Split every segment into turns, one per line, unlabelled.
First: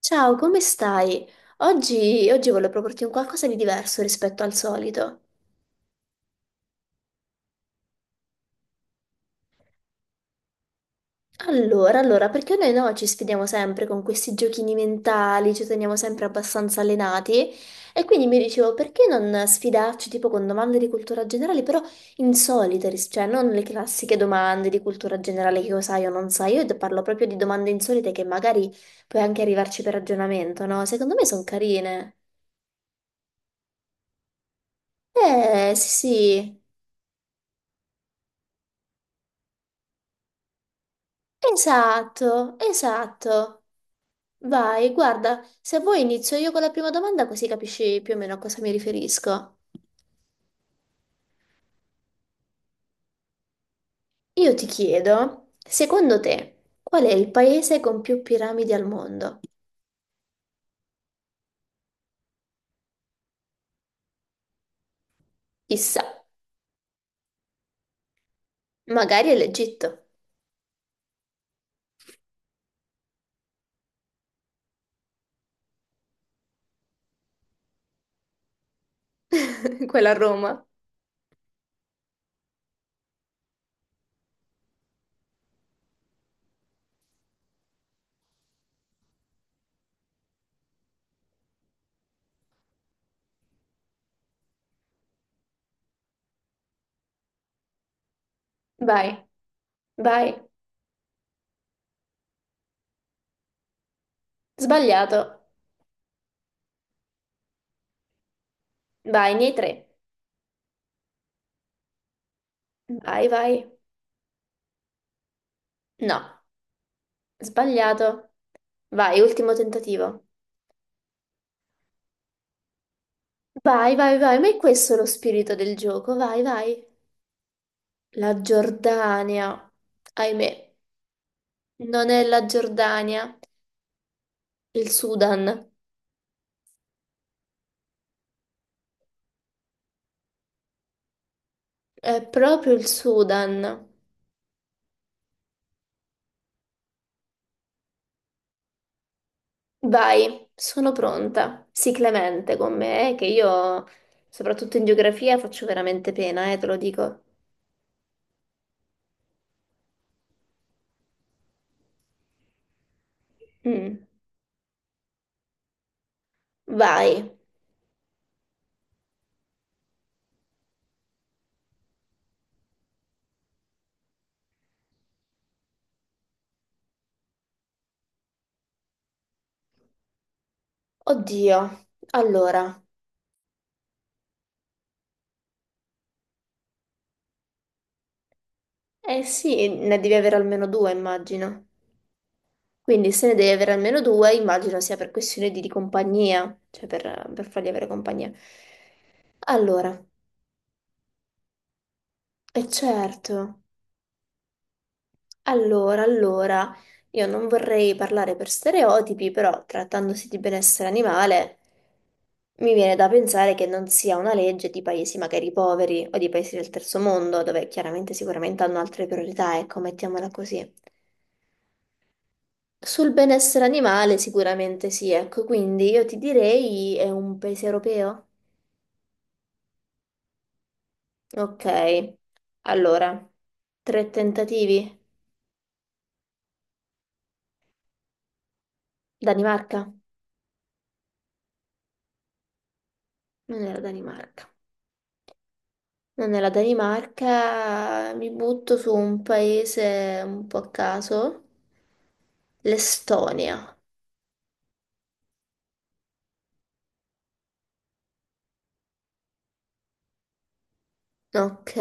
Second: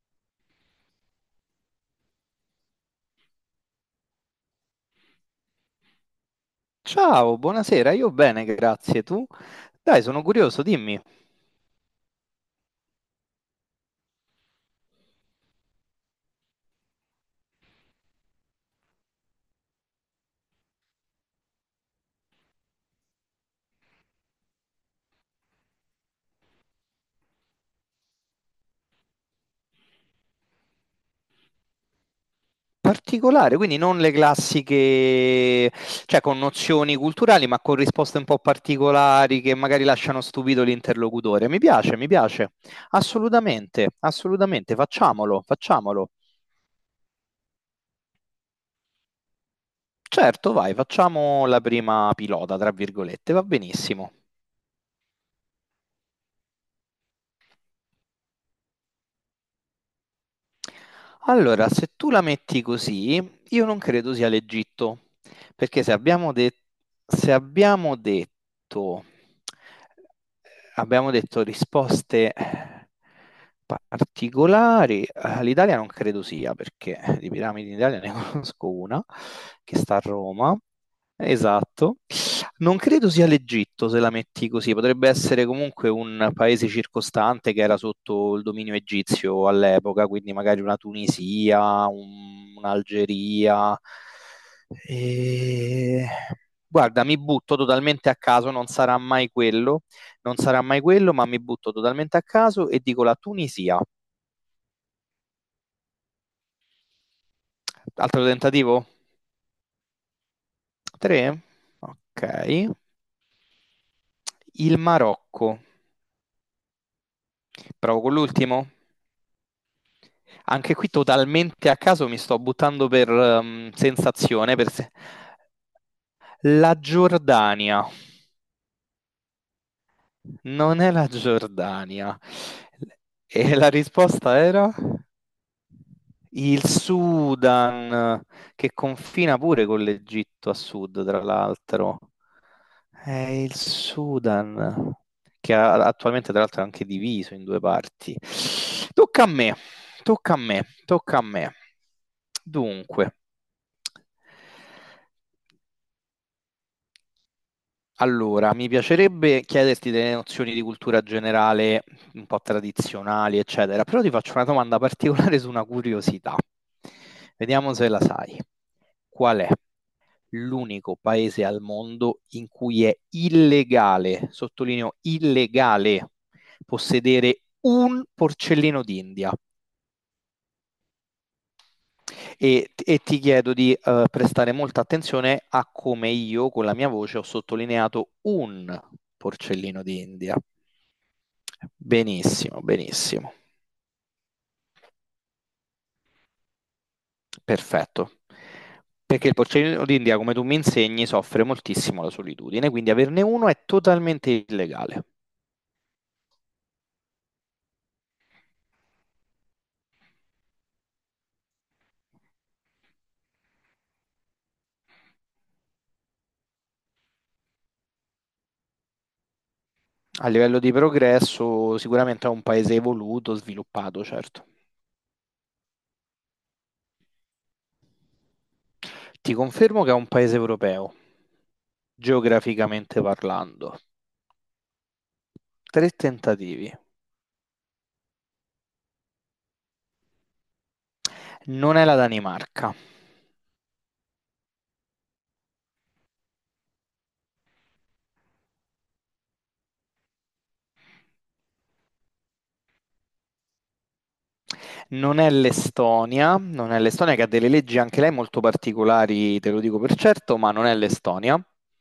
Ciao, come stai? Oggi, volevo proporti un qualcosa di diverso rispetto al solito.
Ciao, buonasera, io bene, grazie. Tu? Dai, sono curioso, dimmi.
Allora, perché noi no, ci sfidiamo sempre con questi giochini mentali, ci teniamo sempre abbastanza allenati e quindi mi dicevo perché non sfidarci tipo con domande di cultura generale, però insolite, cioè non le classiche domande di cultura generale che io sai o non sai, io te parlo proprio di domande insolite che magari puoi anche arrivarci per ragionamento, no? Secondo me sono carine.
Particolare, quindi non le classiche,
Sì,
cioè con
sì.
nozioni culturali, ma con risposte un po' particolari che magari lasciano stupito l'interlocutore. Mi piace, mi piace.
Esatto, esatto.
Assolutamente, assolutamente,
Vai, guarda,
facciamolo,
se vuoi
facciamolo.
inizio io con la prima domanda così capisci più o meno a cosa mi riferisco.
Certo, vai, facciamo la prima pilota, tra virgolette, va benissimo.
Io ti chiedo, secondo te, qual è il paese con più piramidi al mondo?
Allora, se tu la metti così, io non credo sia l'Egitto, perché
Chissà,
se abbiamo detto,
magari è l'Egitto,
abbiamo detto risposte particolari, l'Italia non credo sia, perché di piramidi in Italia ne conosco una, che sta a
quella a
Roma.
Roma.
Esatto. Non credo sia l'Egitto se la metti così, potrebbe essere comunque un paese circostante che era sotto il dominio egizio all'epoca, quindi magari una Tunisia, un'Algeria. E... Guarda, mi butto totalmente a caso, non sarà
Vai,
mai quello, non
vai.
sarà mai quello, ma mi butto totalmente a caso e dico la Tunisia.
Sbagliato.
Altro tentativo?
Vai, nei tre.
Tre? Ok.
Vai, vai.
Il Marocco.
No,
Provo con
sbagliato.
l'ultimo.
Vai, ultimo tentativo.
Anche qui totalmente a caso mi sto buttando per
Vai, vai, vai, ma
sensazione.
è
Per se-
questo lo spirito del gioco, vai,
La
vai.
Giordania.
La Giordania, ahimè,
Non è la
non
Giordania.
è la Giordania,
E la risposta era?
il Sudan.
Il Sudan, che confina pure con l'Egitto a sud, tra l'altro.
È proprio il
È il
Sudan.
Sudan, che attualmente tra l'altro è anche diviso in due parti. Tocca a me, tocca a
Vai,
me,
sono
tocca a me.
pronta. Sii clemente con me,
Dunque,
che io, soprattutto in geografia, faccio veramente pena, te lo dico.
allora, mi piacerebbe chiederti delle nozioni di cultura generale, un po' tradizionali, eccetera,
Mm.
però ti faccio una domanda particolare su una curiosità.
Vai.
Vediamo se la sai. Qual è l'unico paese al mondo in cui è illegale, sottolineo illegale, possedere un porcellino d'India?
Oddio.
E,
Allora,
e ti chiedo di prestare molta attenzione a come io con la mia voce ho sottolineato un
eh sì,
porcellino
ne devi
d'India.
avere almeno due, immagino.
Benissimo,
Quindi se
benissimo,
ne devi avere almeno due, immagino sia per questione di compagnia, cioè per fargli avere
perfetto.
compagnia.
Perché il porcellino
Allora.
d'India, come tu mi insegni, soffre moltissimo la
E
solitudine, quindi averne
certo,
uno è totalmente illegale.
allora, io non vorrei parlare per stereotipi, però trattandosi di benessere animale, mi viene da pensare che non sia una legge di paesi magari poveri o di paesi del terzo mondo, dove chiaramente sicuramente hanno altre priorità, ecco,
A
mettiamola
livello di
così.
progresso, sicuramente è un paese
Sul
evoluto,
benessere
sviluppato,
animale
certo.
sicuramente sì, ecco, quindi io ti direi è un paese europeo?
Ti confermo che è un paese europeo,
Ok,
geograficamente
allora,
parlando.
tre tentativi.
Tre tentativi.
Danimarca?
Non è la Danimarca,
Non era Danimarca. No, Nella Danimarca mi butto su un paese un po' a caso, l'Estonia.
non è l'Estonia, non è l'Estonia che ha delle leggi anche lei molto particolari, te lo dico per certo, ma non è l'Estonia.
Ok,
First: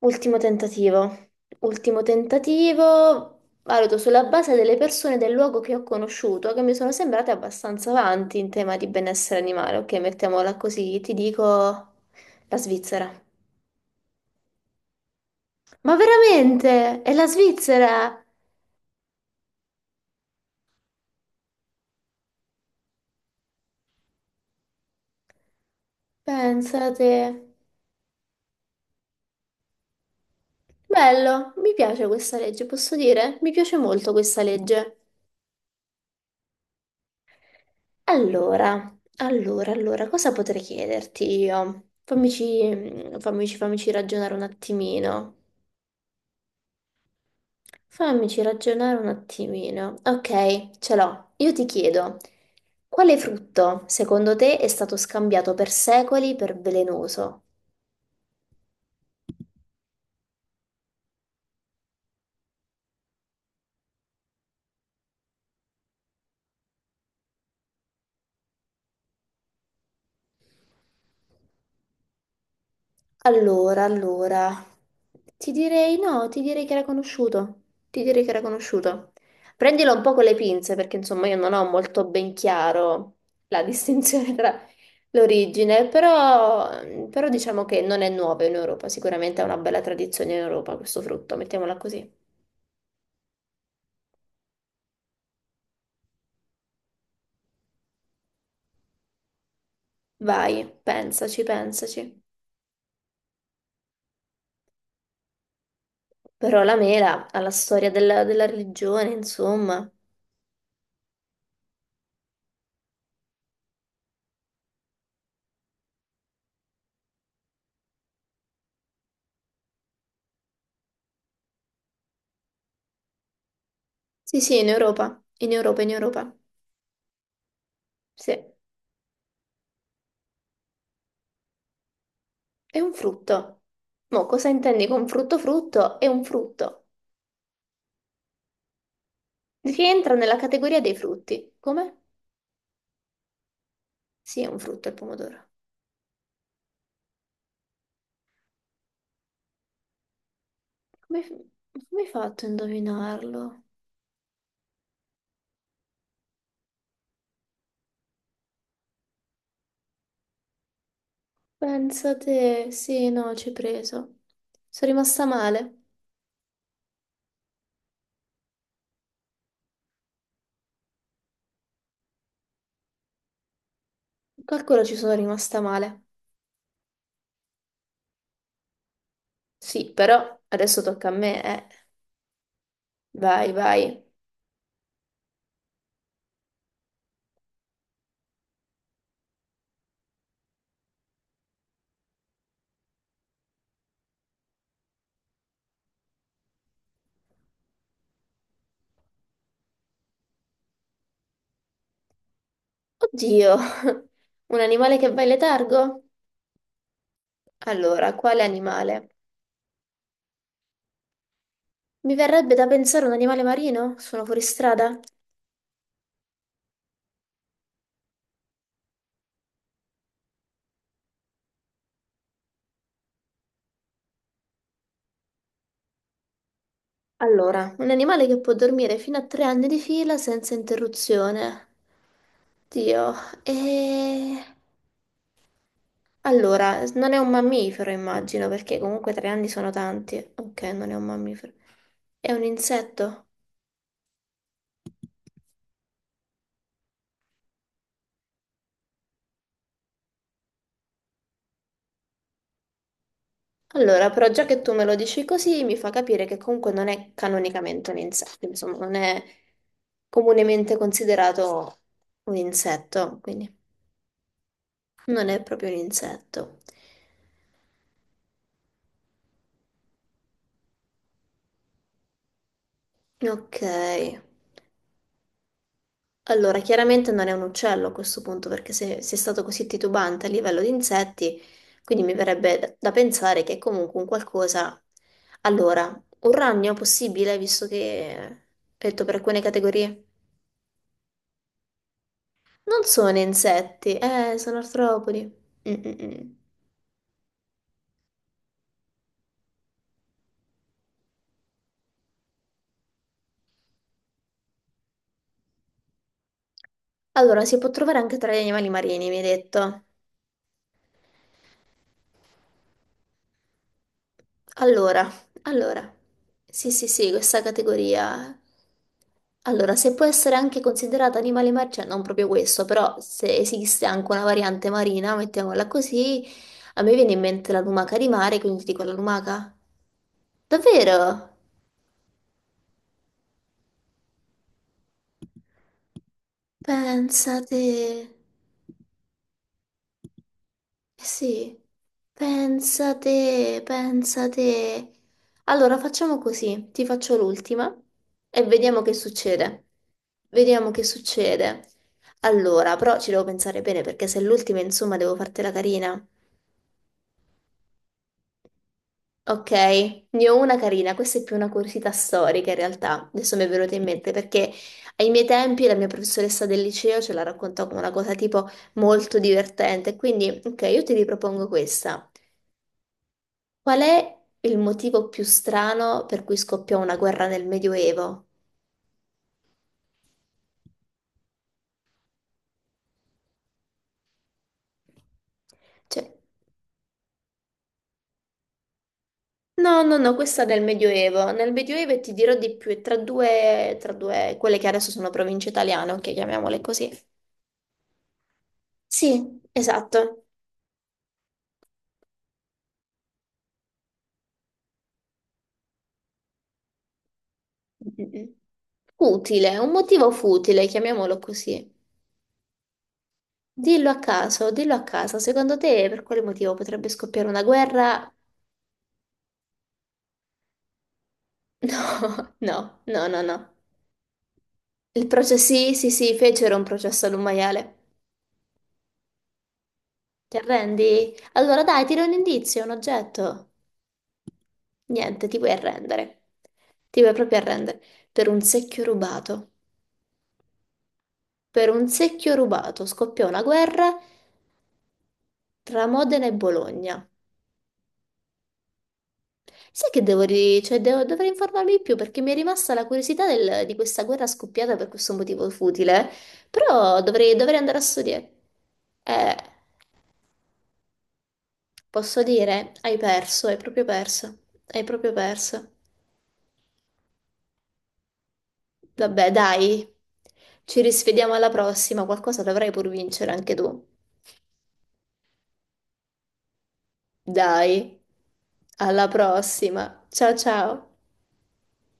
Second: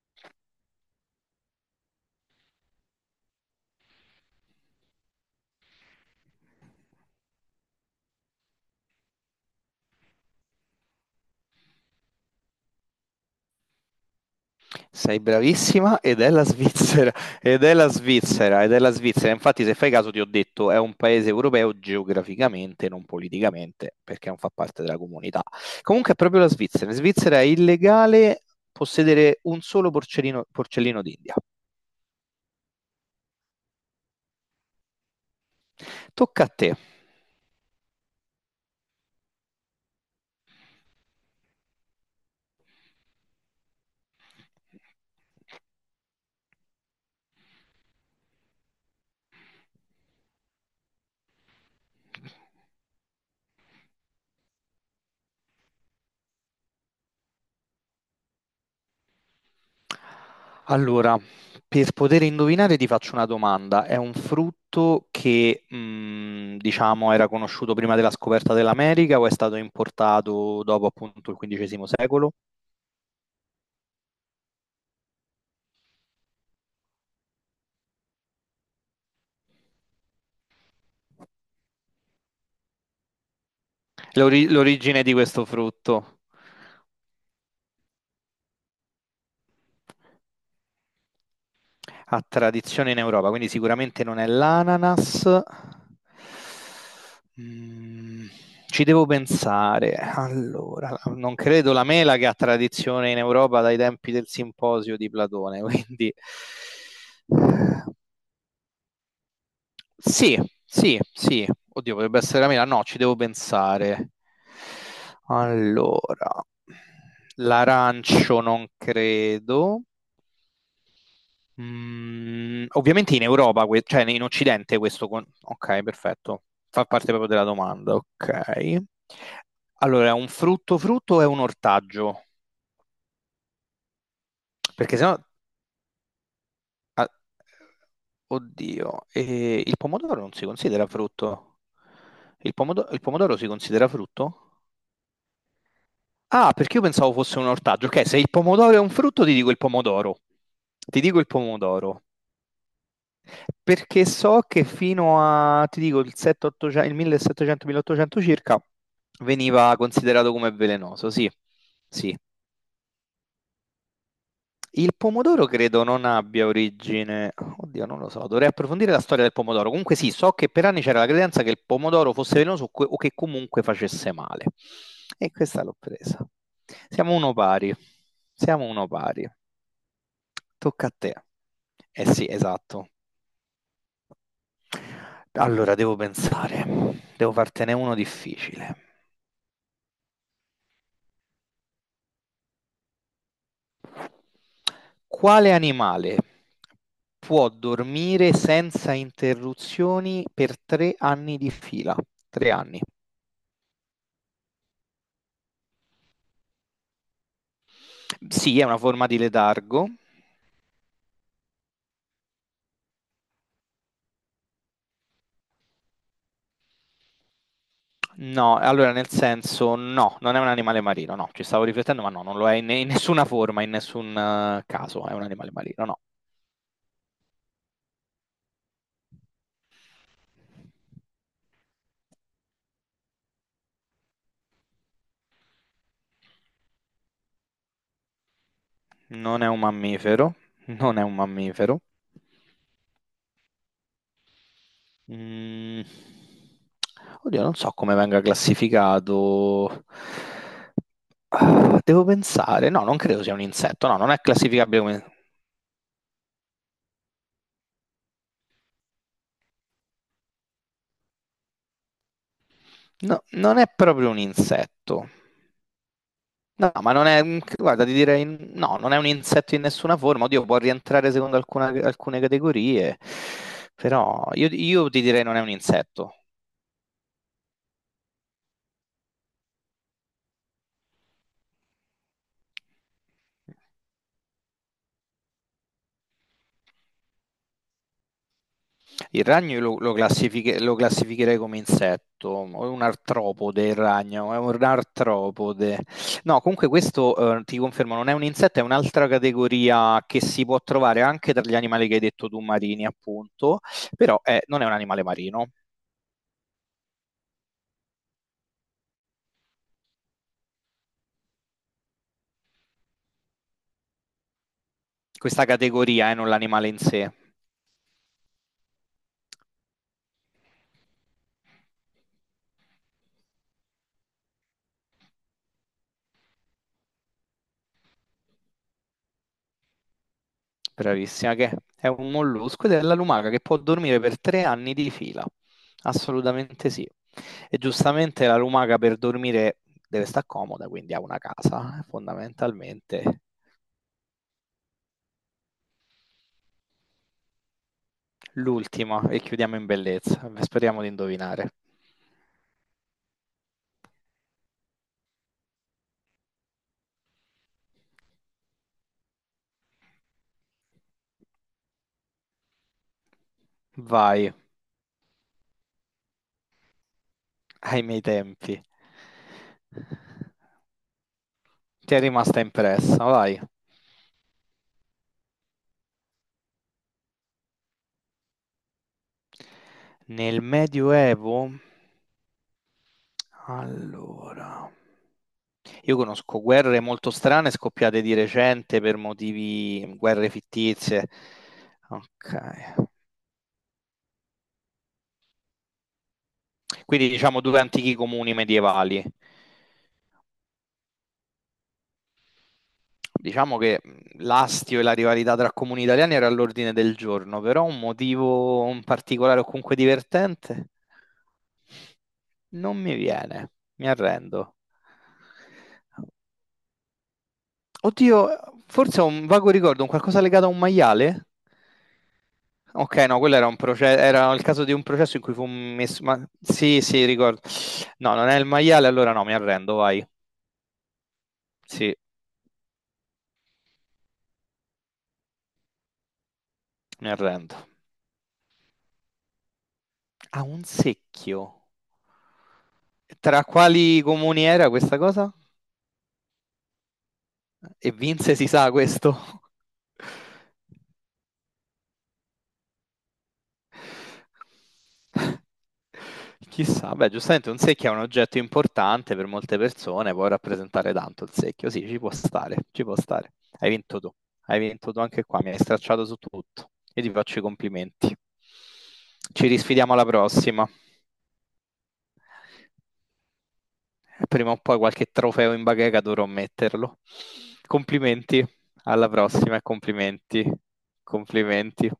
ultimo tentativo. Ultimo tentativo, valuto sulla base delle persone del luogo che ho conosciuto, che mi sono sembrate abbastanza avanti in tema di benessere animale. Ok, mettiamola così, ti dico la Svizzera.
Sei
Ma
bravissima ed è la
veramente? È
Svizzera,
la
ed è la
Svizzera?
Svizzera, ed è la Svizzera. Infatti, se fai caso, ti ho detto, è un paese europeo geograficamente, non politicamente, perché non fa parte della comunità. Comunque è proprio la Svizzera. In
Pensate.
Svizzera è illegale possedere un solo porcellino, porcellino d'India.
Bello, mi piace questa legge, posso dire? Mi piace molto questa legge.
Tocca a te.
Allora, cosa potrei chiederti io? Fammici ragionare un attimino. Fammici ragionare un attimino. Ok, ce l'ho. Io ti chiedo, quale frutto, secondo te, è stato scambiato per secoli per velenoso?
Allora, per poter indovinare ti faccio una domanda. È un frutto che, diciamo, era conosciuto prima della scoperta dell'America o è stato importato dopo appunto il XV secolo?
Allora, ti direi no, ti direi che era conosciuto. Prendilo un po' con le pinze perché insomma io non ho molto ben chiaro la distinzione
L'ori-
tra
l'origine di questo
l'origine,
frutto?
però, però diciamo che non è nuovo in Europa, sicuramente ha una bella tradizione in Europa questo frutto, mettiamola così.
Ha tradizione in Europa, quindi sicuramente non è l'ananas. Mm, ci devo pensare.
Vai,
Allora, non
pensaci,
credo la
pensaci.
mela che ha tradizione in Europa dai tempi del simposio di Platone, quindi
Però la mela ha la storia della religione, insomma.
sì, sì, sì. Oddio, potrebbe essere la mela. No, ci devo pensare. Allora, l'arancio non credo. Ovviamente in Europa, cioè in
Sì, sì, in
Occidente questo...
Europa,
con- Ok,
in Europa.
perfetto. Fa parte proprio della domanda,
Sì.
ok. Allora, è un frutto frutto o è un ortaggio?
È un frutto. Mo' cosa intendi
Perché
con
sennò,
frutto? Frutto è un frutto
ah, oddio, il
che entra
pomodoro non
nella
si
categoria
considera
dei frutti.
frutto.
Come?
Il pomodoro si considera
Sì, è un
frutto?
frutto il pomodoro.
Ah, perché io pensavo fosse un ortaggio. Ok, se il pomodoro è un frutto, ti dico il pomodoro. Ti dico
Come,
il
come
pomodoro.
hai fatto a indovinarlo?
Perché so che fino a, ti dico, il 700 il 1700-1800 circa veniva considerato come velenoso, sì.
Pensa
Sì.
te, sì, no, ci hai preso. Sono
Il
rimasta
pomodoro
male.
credo non abbia origine, oddio, non lo so, dovrei approfondire la storia del pomodoro. Comunque sì, so che per anni c'era la credenza che il pomodoro fosse velenoso o che comunque facesse male.
Calcolo ci sono
E
rimasta
questa l'ho
male.
presa. Siamo uno pari. Siamo uno pari.
Sì, però adesso
Tocca a
tocca a
te.
me, eh.
Eh sì, esatto.
Vai, vai.
Allora, devo pensare, devo fartene uno difficile. Quale animale può dormire senza interruzioni per 3 anni di fila? 3 anni.
Oddio, un animale che va in letargo? Allora, quale
Sì, è una forma
animale?
di letargo.
Mi verrebbe da pensare un animale marino? Sono fuori strada?
No, allora nel senso, no, non è un animale marino, no, ci stavo riflettendo, ma no, non lo è in nessuna forma, in nessun caso, è un animale marino, no.
Allora, un animale che può dormire fino a 3 anni di fila senza interruzione. Dio, e... Allora, non è un mammifero, immagino, perché comunque tre
Non è
anni
un
sono tanti.
mammifero,
Ok, non è
non è
un
un
mammifero.
mammifero.
È un insetto?
Mm. Oddio, non so come venga classificato. Ah, devo pensare. No, non credo sia un insetto. No,
Allora,
non è
però già che tu
classificabile
me lo
come.
dici così, mi fa capire che comunque non è canonicamente un insetto, insomma, non è comunemente considerato un insetto,
No,
quindi
non è proprio un insetto.
non è proprio un insetto.
No, ma non è. Guarda, ti direi. No, non è un insetto in nessuna forma. Oddio, può rientrare secondo alcune categorie.
Ok.
Però io ti direi non è un insetto.
Allora, chiaramente non è un uccello a questo punto, perché se è stato così titubante a livello di insetti, quindi mi verrebbe da pensare che è comunque un qualcosa. Allora, un ragno possibile, visto che ho detto per
Il
alcune
ragno io lo, lo
categorie.
classifiche- lo classificherei come insetto, o un
Non sono
artropode il
insetti,
ragno, è
sono
un
artropodi. Mm,
artropode.
mm, mm.
No, comunque questo ti confermo, non è un insetto, è un'altra categoria che si può trovare anche tra gli animali che hai detto tu, marini, appunto, però non è un animale marino.
Allora, si può trovare anche tra gli animali marini, mi hai detto. Allora,
Questa
allora,
categoria è non l'animale
sì,
in
sì,
sé.
sì, questa categoria. Allora, se può essere anche considerata animale marciano, non proprio questo, però se esiste anche una variante marina, mettiamola così, a me viene in mente la lumaca di mare, quindi ti dico la lumaca. Davvero?
Bravissima, che è un mollusco ed è la lumaca che può dormire per 3 anni di fila. Assolutamente sì. E
Pensate.
giustamente la lumaca per dormire deve stare comoda, quindi ha
Eh
una
sì,
casa, fondamentalmente.
pensate, pensate. Allora facciamo così, ti faccio l'ultima e vediamo che
L'ultima, e chiudiamo
succede.
in bellezza.
Vediamo
Speriamo
che
di indovinare.
succede. Allora, però ci devo pensare bene perché se è l'ultima, insomma, devo fartela carina. Ok, ne ho una carina, questa è più una curiosità storica in realtà, adesso mi è venuta in mente
Vai,
perché ai miei tempi la mia professoressa del liceo ce la raccontò come
ai
una
miei
cosa tipo
tempi.
molto divertente, quindi ok, io ti ripropongo
Ti è
questa.
rimasta impressa, vai.
Qual è il motivo più strano per cui scoppiò una guerra nel Medioevo?
Nel Medioevo? Allora. Io
Cioè,
conosco guerre molto strane scoppiate di recente per
no,
motivi,
no, no,
guerre
questa del
fittizie.
Medioevo. Nel Medioevo e ti dirò di più, è
Ok.
tra due, quelle che adesso sono province italiane, ok, chiamiamole così.
Quindi diciamo due antichi comuni medievali.
Sì, esatto.
Diciamo che l'astio e la rivalità tra comuni italiani era all'ordine del giorno, però un
Mm, mm, mm.
motivo in particolare o
Futile, un
comunque
motivo futile,
divertente
chiamiamolo così.
non mi viene, mi arrendo.
Dillo a caso, secondo te per quale motivo potrebbe scoppiare una guerra?
Oddio, forse ho un vago ricordo, un qualcosa legato a un maiale?
No, no,
Ok,
no,
no,
no,
quello
no.
era un processo, era il caso di un
Il
processo in cui
processo,
fu
sì, sì,
messo,
sì,
ma
fecero un
sì, sì,
processo ad un
ricordo.
maiale.
No, non è il maiale, allora no, mi arrendo, vai.
Ti arrendi? Allora dai,
Sì,
tira un indizio, un oggetto. Niente, ti vuoi arrendere. Ti
mi
vuoi proprio
arrendo.
arrendere. Per un secchio rubato.
Ha un secchio.
Per un secchio rubato scoppiò una
Tra
guerra
quali comuni era questa cosa?
tra Modena e Bologna.
E Vince si sa questo?
Sai che devo, dovrei informarmi di più perché mi è rimasta la curiosità di questa guerra scoppiata per questo motivo futile.
Chissà,
Però
beh, giustamente un
dovrei andare a
secchio è un
studiare.
oggetto importante per
Eh,
molte persone, può rappresentare tanto il secchio, sì, ci può
posso
stare,
dire,
ci può
hai
stare.
perso, hai
Hai
proprio
vinto tu,
perso.
hai
Hai
vinto tu
proprio
anche qua, mi hai
perso.
stracciato su tutto. Io ti faccio i complimenti.
Vabbè,
Ci
dai,
risfidiamo alla prossima.
ci risvediamo alla prossima, qualcosa dovrai pur vincere anche tu.
Prima o poi qualche trofeo in bacheca dovrò metterlo.
Dai,
Complimenti,
alla
alla prossima e
prossima. Ciao
complimenti,
ciao.
complimenti.